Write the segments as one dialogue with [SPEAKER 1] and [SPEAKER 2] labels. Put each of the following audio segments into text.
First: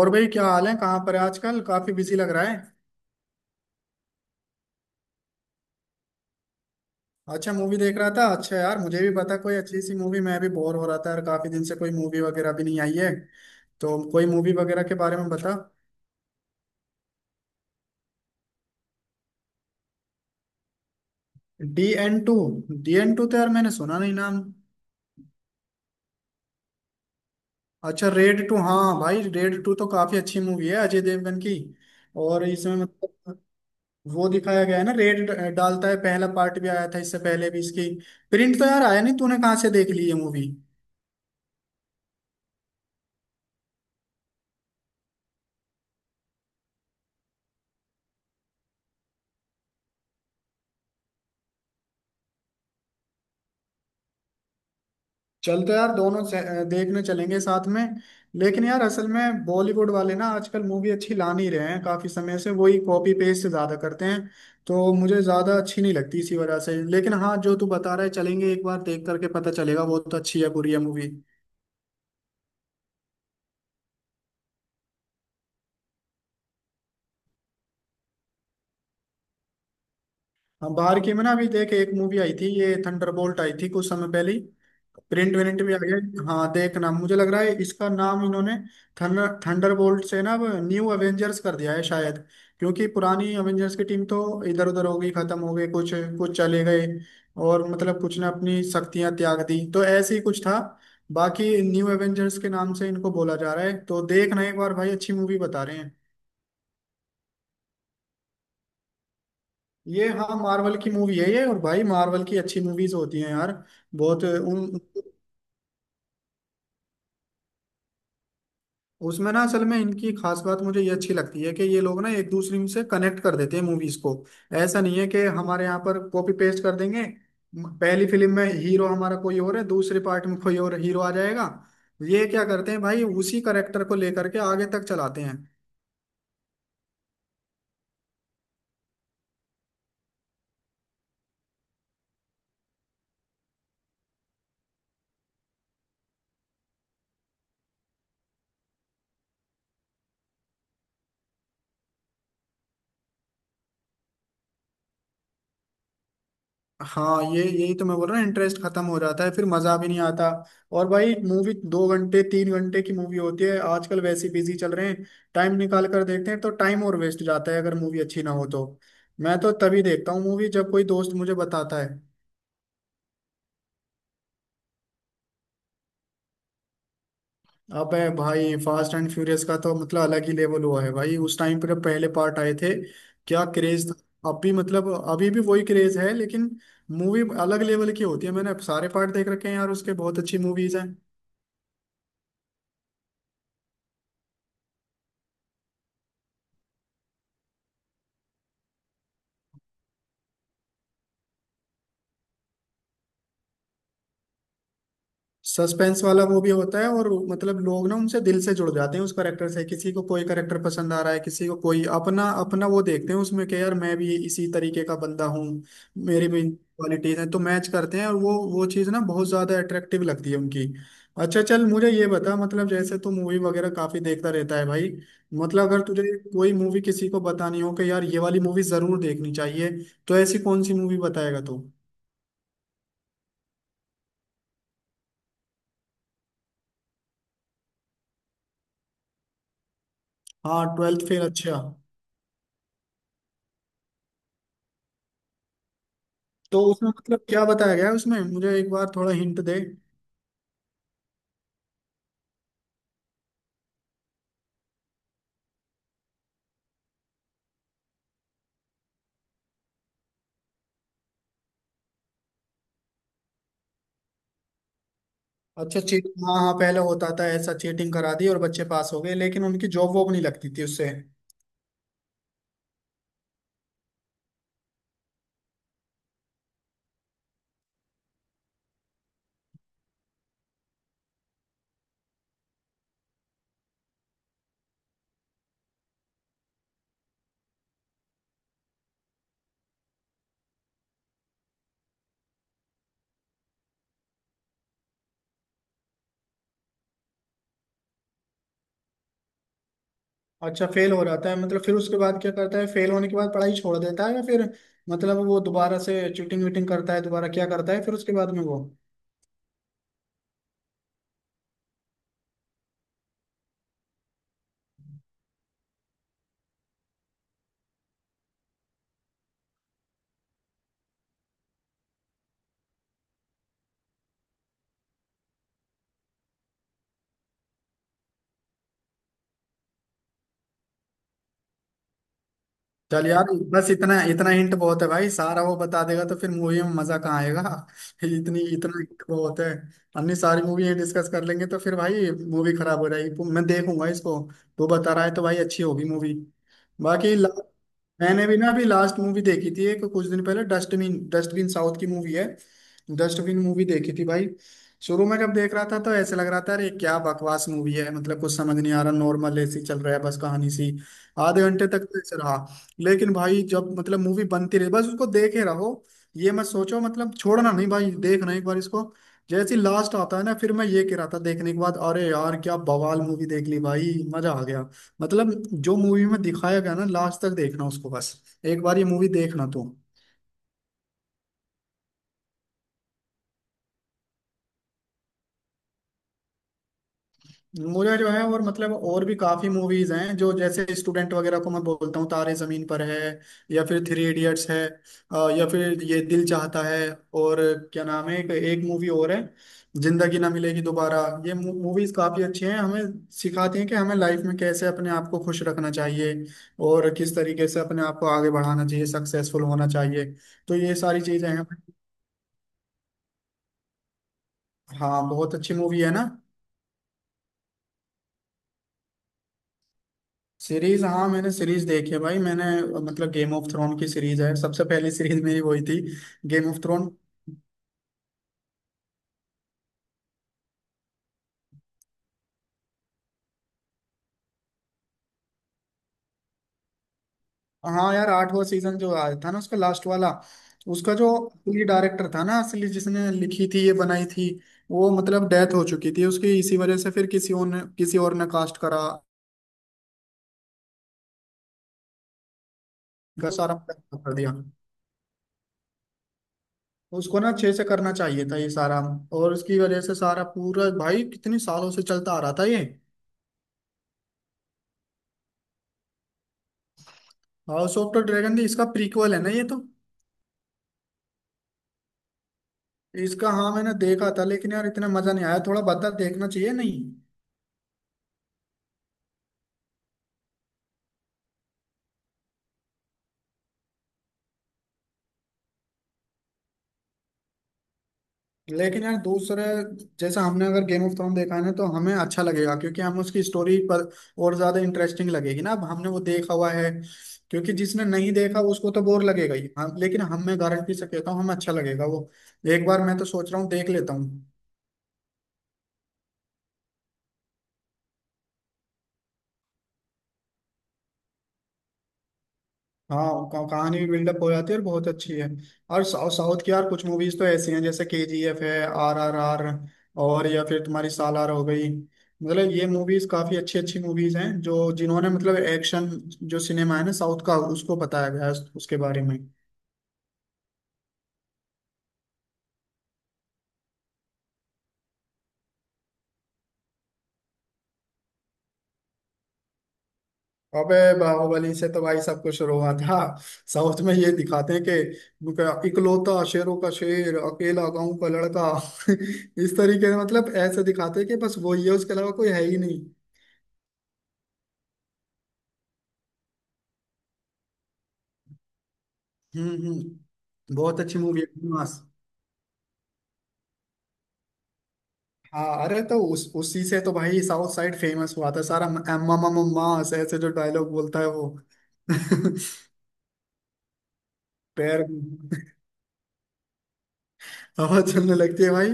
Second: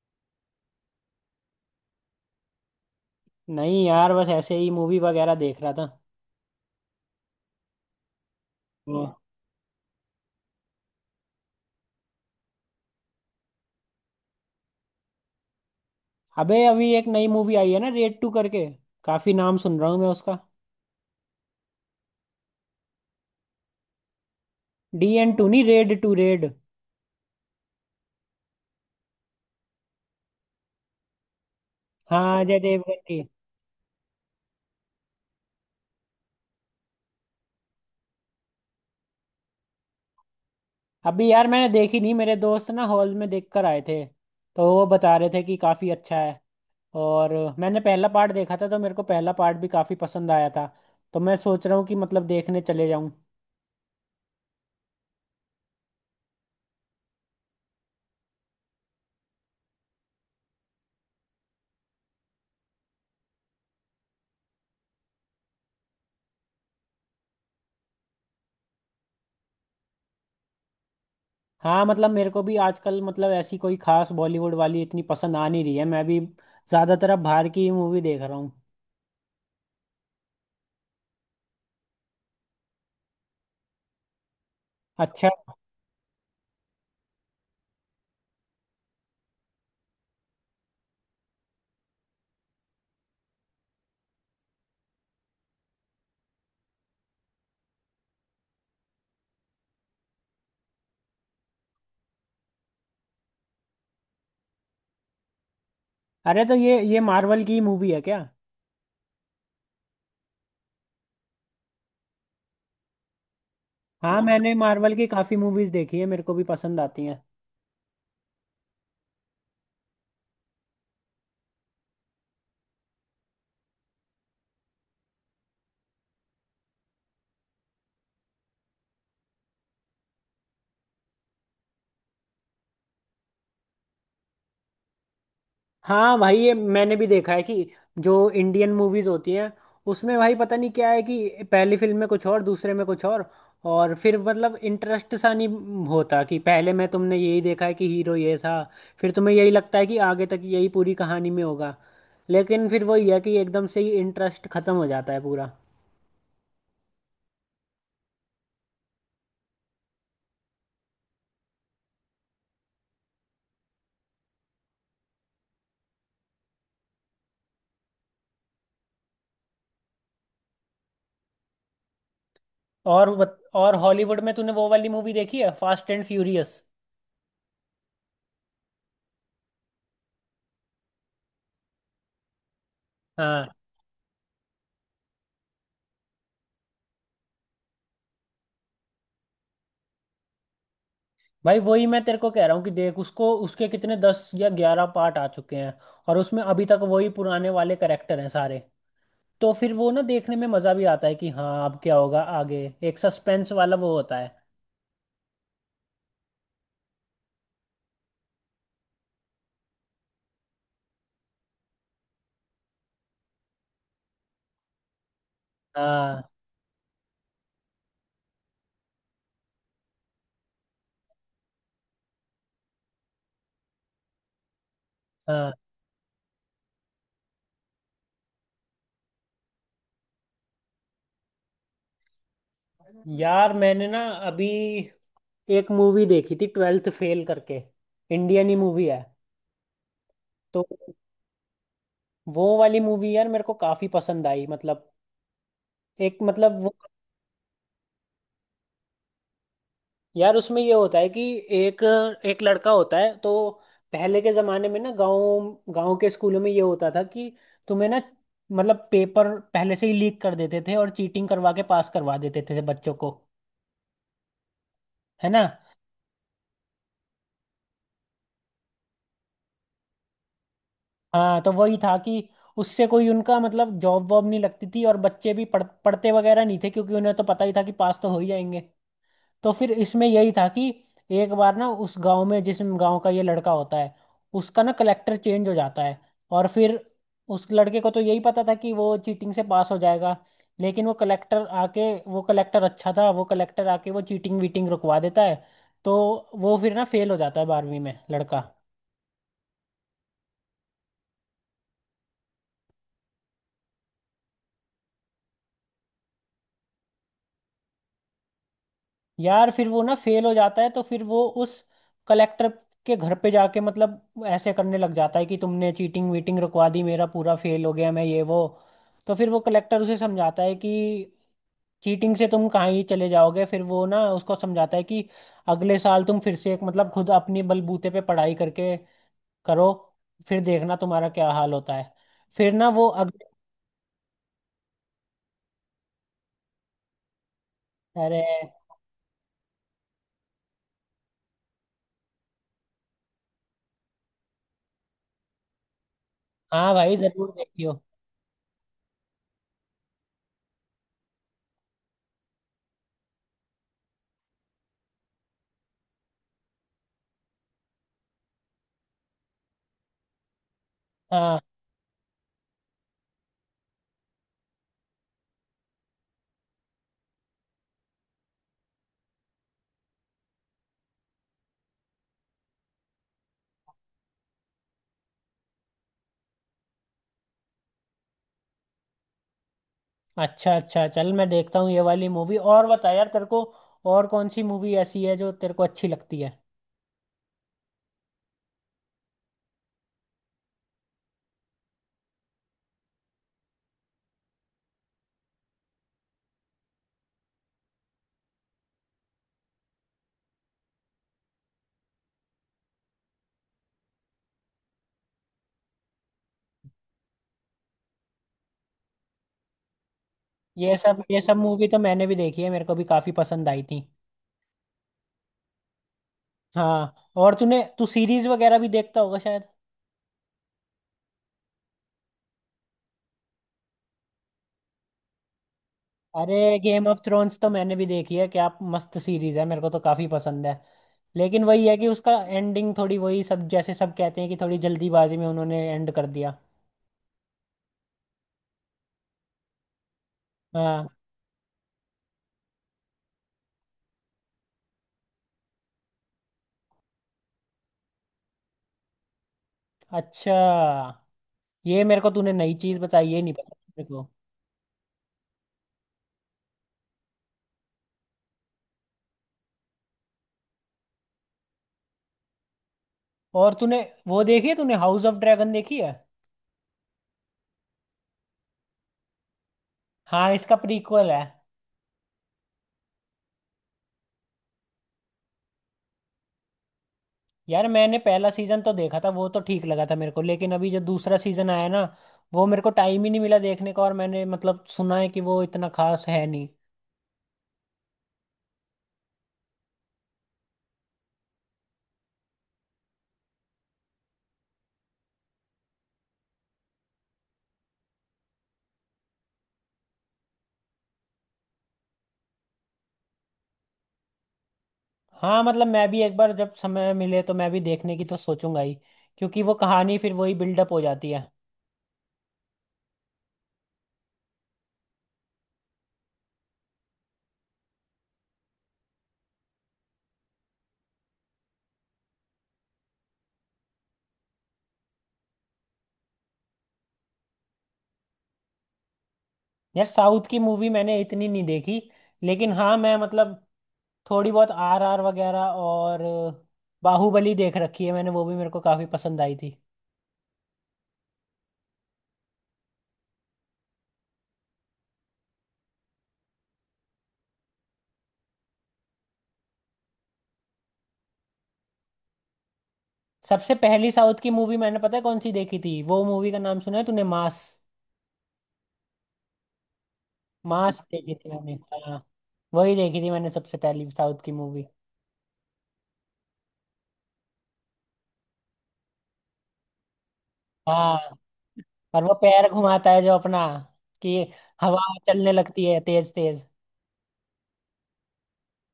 [SPEAKER 1] और भाई, क्या हाल है? कहाँ पर है आजकल? काफी बिजी लग रहा है।
[SPEAKER 2] नहीं यार, बस ऐसे ही मूवी वगैरह देख रहा था।
[SPEAKER 1] अच्छा, मूवी देख रहा था। अच्छा यार, मुझे
[SPEAKER 2] वो,
[SPEAKER 1] भी बता कोई अच्छी सी मूवी, मैं भी बोर हो रहा था यार, काफी दिन से कोई मूवी वगैरह भी नहीं आई है। तो कोई मूवी वगैरह के बारे में बता।
[SPEAKER 2] अबे अभी एक नई मूवी आई है ना, रेड टू करके। काफी नाम सुन रहा हूँ मैं उसका।
[SPEAKER 1] DN2? DN2 तो यार मैंने सुना नहीं नाम।
[SPEAKER 2] डी एन टू नहीं, रेड टू, रेड।
[SPEAKER 1] अच्छा, रेड टू, हाँ भाई, रेड टू तो काफी अच्छी मूवी है अजय देवगन की।
[SPEAKER 2] हाँ,
[SPEAKER 1] और
[SPEAKER 2] अजय
[SPEAKER 1] इसमें
[SPEAKER 2] देवगन की।
[SPEAKER 1] मतलब वो दिखाया गया है ना, रेड डालता है। पहला पार्ट भी आया था इससे पहले भी इसकी। प्रिंट तो यार आया नहीं, तूने कहाँ से देख ली ये मूवी?
[SPEAKER 2] अभी यार मैंने देखी नहीं, मेरे दोस्त ना हॉल में देख कर आए थे तो वो बता रहे थे कि काफी अच्छा है। और मैंने पहला पार्ट देखा था तो मेरे को पहला पार्ट भी काफी पसंद आया था। तो मैं सोच रहा हूँ कि मतलब देखने चले जाऊँ।
[SPEAKER 1] चल तो यार, देखने चलेंगे साथ में। लेकिन यार असल में बॉलीवुड वाले ना आजकल मूवी अच्छी ला नहीं रहे हैं, काफी समय से वही कॉपी पेस्ट ज्यादा करते हैं। तो मुझे ज्यादा अच्छी नहीं लगती इसी वजह से। लेकिन हाँ, जो तू बता रहा है चलेंगे एक बार, देख करके पता चलेगा वो तो अच्छी है बुरी है मूवी।
[SPEAKER 2] हाँ मतलब मेरे को भी आजकल मतलब ऐसी कोई खास बॉलीवुड वाली इतनी पसंद आ नहीं रही है। मैं भी ज्यादातर अब बाहर की ही मूवी देख रहा हूँ।
[SPEAKER 1] हाँ, बाहर की में ना अभी देख, एक मूवी आई थी ये थंडरबोल्ट, आई थी कुछ समय पहले।
[SPEAKER 2] अच्छा,
[SPEAKER 1] प्रिंट विंट भी आ गया। हाँ देखना, मुझे लग रहा है इसका नाम इन्होंने थंडरबोल्ट से ना अब न्यू एवेंजर्स कर दिया है शायद। क्योंकि पुरानी एवेंजर्स की टीम तो इधर उधर हो गई, खत्म हो गई कुछ, कुछ चले गए। और मतलब कुछ ने अपनी शक्तियां त्याग दी, तो ऐसे ही कुछ था। बाकी न्यू एवेंजर्स के नाम से इनको बोला जा रहा है, तो देखना एक बार भाई, अच्छी मूवी बता रहे हैं।
[SPEAKER 2] अरे तो ये मार्वल की मूवी है क्या?
[SPEAKER 1] ये हाँ, मार्वल की मूवी है ये। और भाई मार्वल की अच्छी मूवीज होती हैं यार।
[SPEAKER 2] हाँ
[SPEAKER 1] बहुत
[SPEAKER 2] मैंने
[SPEAKER 1] उन
[SPEAKER 2] मार्वल की काफी मूवीज देखी है, मेरे को भी पसंद आती हैं।
[SPEAKER 1] उसमें ना असल में इनकी खास बात मुझे ये अच्छी लगती है कि ये लोग ना एक दूसरे से कनेक्ट कर देते हैं मूवीज को। ऐसा नहीं है कि हमारे यहाँ पर कॉपी पेस्ट कर देंगे। पहली फिल्म में हीरो हमारा कोई और है, दूसरे पार्ट में कोई और हीरो आ जाएगा। ये क्या करते हैं भाई, उसी करेक्टर को लेकर के आगे तक चलाते हैं।
[SPEAKER 2] हाँ भाई ये मैंने भी देखा है कि जो इंडियन मूवीज होती हैं, उसमें भाई पता नहीं क्या है कि पहली फिल्म में कुछ और दूसरे में कुछ और। और फिर मतलब इंटरेस्ट सा नहीं होता। कि पहले में तुमने यही देखा है कि हीरो ये था, फिर तुम्हें यही लगता है कि आगे तक यही पूरी कहानी में होगा। लेकिन फिर वही है कि एकदम से ही इंटरेस्ट खत्म हो जाता है पूरा।
[SPEAKER 1] हाँ, ये यही तो मैं बोल रहा हूँ, इंटरेस्ट खत्म हो जाता है फिर मजा भी नहीं आता। और भाई मूवी 2 घंटे 3 घंटे की मूवी होती है, आजकल वैसे बिजी चल रहे हैं। टाइम निकाल कर देखते हैं तो टाइम और वेस्ट जाता है अगर मूवी अच्छी ना हो तो। मैं तो तभी देखता हूँ मूवी जब कोई दोस्त मुझे बताता है।
[SPEAKER 2] और हॉलीवुड में तूने वो वाली मूवी देखी है, फास्ट एंड फ्यूरियस?
[SPEAKER 1] अबे भाई, फास्ट एंड फ्यूरियस का तो मतलब अलग ही लेवल हुआ है भाई, उस टाइम पर जब पहले पार्ट आए थे। क्या
[SPEAKER 2] हाँ
[SPEAKER 1] क्रेज था। अब भी मतलब अभी भी वही क्रेज है, लेकिन मूवी अलग लेवल की होती है, मैंने सारे पार्ट देख रखे हैं यार उसके, बहुत अच्छी मूवीज हैं।
[SPEAKER 2] भाई, वही मैं तेरे को कह रहा हूँ कि देख उसको, उसके कितने 10 या 11 पार्ट आ चुके हैं। और उसमें अभी तक वही पुराने वाले करेक्टर हैं सारे। तो फिर वो ना देखने में मजा भी आता है कि हाँ अब क्या होगा आगे। एक सस्पेंस वाला वो होता है।
[SPEAKER 1] सस्पेंस वाला वो भी होता है, और मतलब लोग ना उनसे दिल से जुड़ जाते हैं उस करेक्टर से, किसी को कोई करेक्टर पसंद आ रहा है, किसी को कोई, अपना अपना वो देखते हैं उसमें कि यार मैं भी इसी तरीके का बंदा हूँ।
[SPEAKER 2] हाँ।
[SPEAKER 1] मेरी भी क्वालिटीज हैं तो मैच करते हैं, और वो चीज़ ना बहुत ज्यादा अट्रैक्टिव लगती है उनकी। अच्छा चल, मुझे ये बता, मतलब जैसे तू मूवी वगैरह काफी देखता रहता है भाई।
[SPEAKER 2] हाँ
[SPEAKER 1] मतलब अगर तुझे कोई मूवी किसी को बतानी हो कि यार ये वाली मूवी जरूर देखनी चाहिए, तो ऐसी कौन सी मूवी बताएगा तू?
[SPEAKER 2] यार, मैंने ना अभी एक मूवी देखी थी, ट्वेल्थ फेल करके। इंडियन ही मूवी है। तो
[SPEAKER 1] हाँ, ट्वेल्थ फेल, अच्छा।
[SPEAKER 2] वो वाली मूवी यार मेरे को काफी पसंद आई, मतलब एक मतलब
[SPEAKER 1] तो
[SPEAKER 2] वो।
[SPEAKER 1] उसमें मतलब क्या बताया गया है उसमें, मुझे एक बार थोड़ा हिंट दे।
[SPEAKER 2] यार उसमें ये होता है कि एक एक लड़का होता है। तो पहले के जमाने में ना, गांव गांव के स्कूलों में ये होता था कि तुम्हें ना, मतलब पेपर पहले से ही लीक कर देते थे, और चीटिंग करवा के पास करवा देते थे बच्चों को, है ना।
[SPEAKER 1] अच्छा चीट, हाँ हाँ, पहले होता था ऐसा, चीटिंग करा दी और बच्चे पास हो गए लेकिन उनकी जॉब वॉब नहीं लगती थी उससे।
[SPEAKER 2] हाँ तो वही था कि उससे कोई उनका मतलब जॉब वॉब नहीं लगती थी, और बच्चे भी पढ़ पढ़ते वगैरह नहीं थे क्योंकि उन्हें तो पता ही था कि पास तो हो ही जाएंगे। तो फिर इसमें यही था कि एक बार ना उस गांव में, जिस गांव का ये लड़का होता है, उसका ना कलेक्टर चेंज हो जाता है। और फिर उस लड़के को तो यही पता था कि वो चीटिंग से पास हो जाएगा। लेकिन वो कलेक्टर आके, वो कलेक्टर अच्छा था, वो कलेक्टर आके वो चीटिंग वीटिंग रुकवा देता है। तो वो फिर ना फेल हो जाता है बारहवीं में लड़का।
[SPEAKER 1] अच्छा, फेल हो जाता है मतलब? फिर उसके बाद क्या करता है, फेल होने के बाद पढ़ाई छोड़ देता है या फिर, मतलब वो दोबारा से चीटिंग वीटिंग करता है दोबारा, क्या करता है फिर उसके बाद में वो?
[SPEAKER 2] यार फिर वो ना फेल हो जाता है तो फिर वो उस कलेक्टर के घर पे जाके मतलब ऐसे करने लग जाता है कि तुमने चीटिंग वीटिंग रुकवा दी, मेरा पूरा फेल हो गया, मैं ये वो। तो फिर वो कलेक्टर उसे समझाता है कि चीटिंग से तुम कहाँ ही चले जाओगे। फिर वो ना उसको समझाता है कि अगले साल तुम फिर से एक मतलब खुद अपनी बलबूते पे पढ़ाई करके करो, फिर देखना तुम्हारा क्या हाल होता है। फिर ना वो
[SPEAKER 1] चल यार,
[SPEAKER 2] अगले,
[SPEAKER 1] बस इतना इतना हिंट बहुत है भाई, सारा वो बता देगा तो फिर मूवी में मजा कहाँ आएगा।
[SPEAKER 2] अरे,
[SPEAKER 1] इतनी इतना हिंट बहुत है। अन्य सारी मूवी डिस्कस कर लेंगे तो फिर भाई मूवी खराब हो जाएगी, मैं देखूंगा इसको। तू बता रहा है तो भाई अच्छी होगी मूवी।
[SPEAKER 2] हाँ भाई
[SPEAKER 1] बाकी
[SPEAKER 2] जरूर देखियो।
[SPEAKER 1] मैंने भी ना अभी लास्ट मूवी देखी थी एक कुछ दिन पहले, डस्टबिन, डस्टबिन साउथ की मूवी है। डस्टबिन मूवी देखी थी भाई। शुरू में जब देख रहा था तो ऐसे लग रहा था, अरे क्या बकवास मूवी है, मतलब कुछ समझ नहीं आ रहा, नॉर्मल ऐसी चल रहा है बस कहानी सी।
[SPEAKER 2] हाँ,
[SPEAKER 1] आधे घंटे तक तो ऐसे रहा। लेकिन भाई जब मतलब मूवी बनती रही, बस उसको देखे रहो। ये मत सोचो मतलब, छोड़ना नहीं भाई, देखना एक बार इसको। जैसे लास्ट आता है ना, फिर मैं ये कह रहा था देखने के बाद, अरे यार क्या बवाल मूवी देख ली भाई, मजा आ गया। मतलब जो मूवी में दिखाया गया ना, लास्ट तक देखना उसको बस। एक बार ये मूवी देखना तुम।
[SPEAKER 2] अच्छा अच्छा, चल मैं देखता हूँ ये वाली मूवी। और बता यार तेरे को और कौन सी मूवी ऐसी है जो तेरे को अच्छी लगती है।
[SPEAKER 1] मुझे जो है, और मतलब और भी काफी मूवीज हैं जो जैसे स्टूडेंट वगैरह को मैं बोलता हूँ, तारे जमीन पर है। या फिर थ्री इडियट्स है। या फिर ये दिल चाहता है। और क्या नाम है, एक मूवी और है, जिंदगी ना मिलेगी दोबारा। ये मूवीज काफी अच्छी हैं, हमें सिखाती हैं कि हमें लाइफ में कैसे अपने आप को खुश रखना चाहिए, और किस तरीके से अपने आप को आगे बढ़ाना चाहिए, सक्सेसफुल होना चाहिए। तो ये
[SPEAKER 2] ये
[SPEAKER 1] सारी
[SPEAKER 2] सब, ये
[SPEAKER 1] चीजें
[SPEAKER 2] सब
[SPEAKER 1] हैं।
[SPEAKER 2] मूवी तो मैंने भी देखी है, मेरे को भी काफी पसंद आई थी।
[SPEAKER 1] हाँ, बहुत अच्छी मूवी है ना।
[SPEAKER 2] हाँ, और तूने, तू सीरीज वगैरह भी देखता होगा शायद।
[SPEAKER 1] सीरीज, हाँ मैंने सीरीज देखी है भाई, मैंने मतलब गेम ऑफ थ्रोन की सीरीज है, सबसे पहली सीरीज मेरी वही थी।
[SPEAKER 2] अरे
[SPEAKER 1] Game of
[SPEAKER 2] Game
[SPEAKER 1] Throne.
[SPEAKER 2] Of Thrones तो मैंने भी देखी है, क्या मस्त सीरीज है, मेरे को तो काफी पसंद है। लेकिन वही है कि उसका एंडिंग थोड़ी वही सब, जैसे सब कहते हैं कि थोड़ी जल्दीबाजी में उन्होंने एंड कर दिया।
[SPEAKER 1] हाँ यार, आठवां सीजन जो आया था ना उसका लास्ट वाला,
[SPEAKER 2] हाँ।
[SPEAKER 1] उसका जो असली डायरेक्टर था ना, असली जिसने लिखी थी, ये बनाई थी, वो मतलब डेथ हो चुकी थी उसकी, इसी वजह से फिर किसी और ने, किसी और ने कास्ट करा
[SPEAKER 2] अच्छा, ये मेरे को तूने नई चीज बताई, ये
[SPEAKER 1] का
[SPEAKER 2] नहीं पता
[SPEAKER 1] सारा
[SPEAKER 2] मेरे
[SPEAKER 1] production
[SPEAKER 2] को।
[SPEAKER 1] कर दिया। उसको ना अच्छे से करना चाहिए था ये सारा, और उसकी वजह से सारा पूरा भाई, कितने सालों से चलता आ रहा था ये।
[SPEAKER 2] और तूने वो देखी है तूने, हाउस ऑफ ड्रैगन देखी है?
[SPEAKER 1] हाउस ऑफ द ड्रैगन भी इसका प्रीक्वल है ना ये तो।
[SPEAKER 2] हाँ इसका प्रीक्वल है।
[SPEAKER 1] इसका, हाँ मैंने देखा था, लेकिन यार इतना मजा नहीं आया, थोड़ा बदला देखना चाहिए नहीं?
[SPEAKER 2] यार मैंने पहला सीजन तो देखा था, वो तो ठीक लगा था मेरे को, लेकिन अभी जो दूसरा सीजन आया ना, वो मेरे को टाइम ही नहीं मिला देखने का, और मैंने मतलब सुना है कि वो इतना खास है नहीं।
[SPEAKER 1] लेकिन यार दूसरे, जैसा हमने अगर गेम ऑफ थ्रोन देखा है ना तो हमें अच्छा लगेगा, क्योंकि हम उसकी स्टोरी पर और ज्यादा इंटरेस्टिंग लगेगी ना, अब हमने वो देखा हुआ है। क्योंकि जिसने नहीं देखा उसको तो बोर लगेगा ही, हाँ लेकिन हम मैं गारंटी से कहता हूँ हमें अच्छा लगेगा वो। एक बार मैं तो सोच रहा हूँ देख लेता हूँ।
[SPEAKER 2] हाँ मतलब मैं भी एक बार जब समय मिले तो मैं भी देखने की तो सोचूंगा ही, क्योंकि वो कहानी फिर वही बिल्डअप हो जाती है।
[SPEAKER 1] हाँ कहानी भी बिल्डअप हो जाती है और बहुत अच्छी है। और साउथ साउथ की यार, कुछ मूवीज तो ऐसी हैं जैसे KGF है, RRR, और या फिर तुम्हारी सालार हो गई, मतलब ये मूवीज काफी अच्छी अच्छी मूवीज हैं जो जिन्होंने मतलब एक्शन, जो सिनेमा है ना साउथ का उसको बताया गया है उसके बारे में।
[SPEAKER 2] यार साउथ की मूवी मैंने इतनी नहीं देखी, लेकिन हाँ मैं मतलब थोड़ी बहुत RRR वगैरह, और बाहुबली देख रखी है मैंने, वो भी मेरे को काफी पसंद आई थी।
[SPEAKER 1] अबे बाहुबली से तो भाई सब कुछ हुआ था। साउथ में ये दिखाते हैं कि इकलौता शेरों का शेर अकेला गांव का लड़का इस तरीके से मतलब ऐसे दिखाते हैं कि बस वो ही है, उसके अलावा कोई है ही नहीं।
[SPEAKER 2] सबसे पहली साउथ की मूवी मैंने पता है कौन सी देखी थी, वो मूवी का नाम सुना है तूने, मास?
[SPEAKER 1] हम्म,
[SPEAKER 2] मास
[SPEAKER 1] बहुत अच्छी
[SPEAKER 2] देखी
[SPEAKER 1] मूवी
[SPEAKER 2] थी
[SPEAKER 1] है
[SPEAKER 2] मैंने,
[SPEAKER 1] मास।
[SPEAKER 2] हाँ वही देखी थी मैंने सबसे पहली साउथ की मूवी।
[SPEAKER 1] हाँ अरे, तो उस उसी से तो भाई साउथ साइड फेमस हुआ था सारा, अम्मा मम्मा माँ, ऐसे ऐसे जो डायलॉग बोलता है
[SPEAKER 2] हाँ।
[SPEAKER 1] वो।
[SPEAKER 2] और वो पैर घुमाता है जो अपना, कि हवा
[SPEAKER 1] पैर
[SPEAKER 2] चलने
[SPEAKER 1] में
[SPEAKER 2] लगती है तेज तेज।
[SPEAKER 1] हवा चलने लगती है भाई।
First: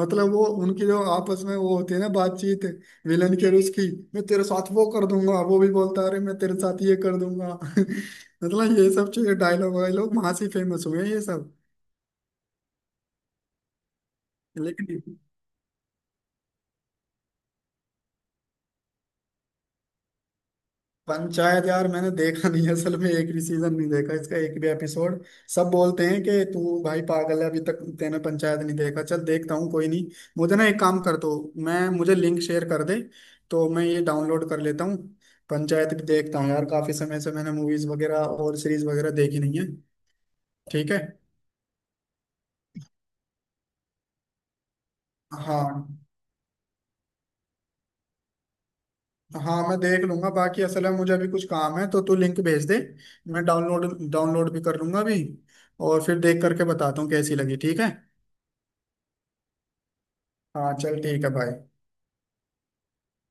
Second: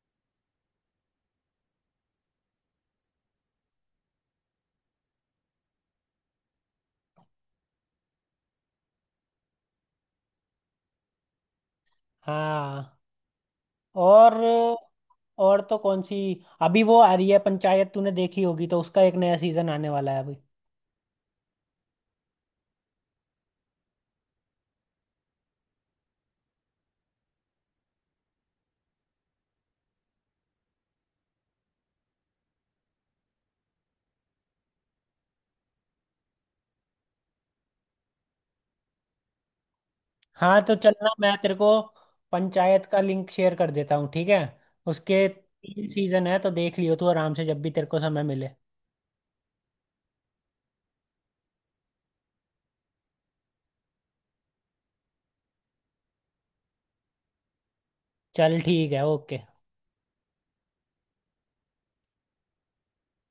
[SPEAKER 1] मतलब वो उनकी जो आपस में वो होती है ना बातचीत, विलन के और उसकी, मैं तेरे साथ वो कर दूंगा, वो भी बोलता है अरे मैं तेरे साथ ये कर दूंगा। मतलब ये सब चीजें डायलॉग वायलॉग वहां से फेमस हुए हैं ये सब।
[SPEAKER 2] हाँ। और
[SPEAKER 1] लेकिन
[SPEAKER 2] और तो कौन सी, अभी वो आ रही है पंचायत, तूने देखी होगी, तो उसका एक नया सीजन आने वाला है अभी।
[SPEAKER 1] पंचायत यार मैंने देखा नहीं है, असल में एक भी सीजन नहीं देखा इसका, एक भी एपिसोड। सब बोलते हैं कि तू भाई पागल है अभी तक तेने पंचायत नहीं देखा, चल देखता हूँ कोई नहीं। मुझे ना एक काम कर दो, मैं मुझे लिंक शेयर कर दे, तो मैं ये डाउनलोड कर लेता हूँ। पंचायत भी देखता हूँ यार, काफी समय से मैंने मूवीज वगैरह और सीरीज वगैरह देखी नहीं है।
[SPEAKER 2] हाँ तो
[SPEAKER 1] ठीक है।
[SPEAKER 2] चलना, मैं तेरे को पंचायत का लिंक शेयर कर देता हूँ, ठीक है। उसके
[SPEAKER 1] हाँ,
[SPEAKER 2] 3 सीजन है, तो देख लियो तू आराम से जब भी तेरे को समय मिले।
[SPEAKER 1] हाँ मैं देख लूंगा, बाकी असल में मुझे अभी कुछ काम है, तो तू लिंक भेज दे, मैं डाउनलोड डाउनलोड भी कर लूंगा अभी, और फिर देख करके बताता हूँ कैसी लगी, ठीक है।
[SPEAKER 2] चल ठीक है, ओके।
[SPEAKER 1] हाँ चल, ठीक है भाई।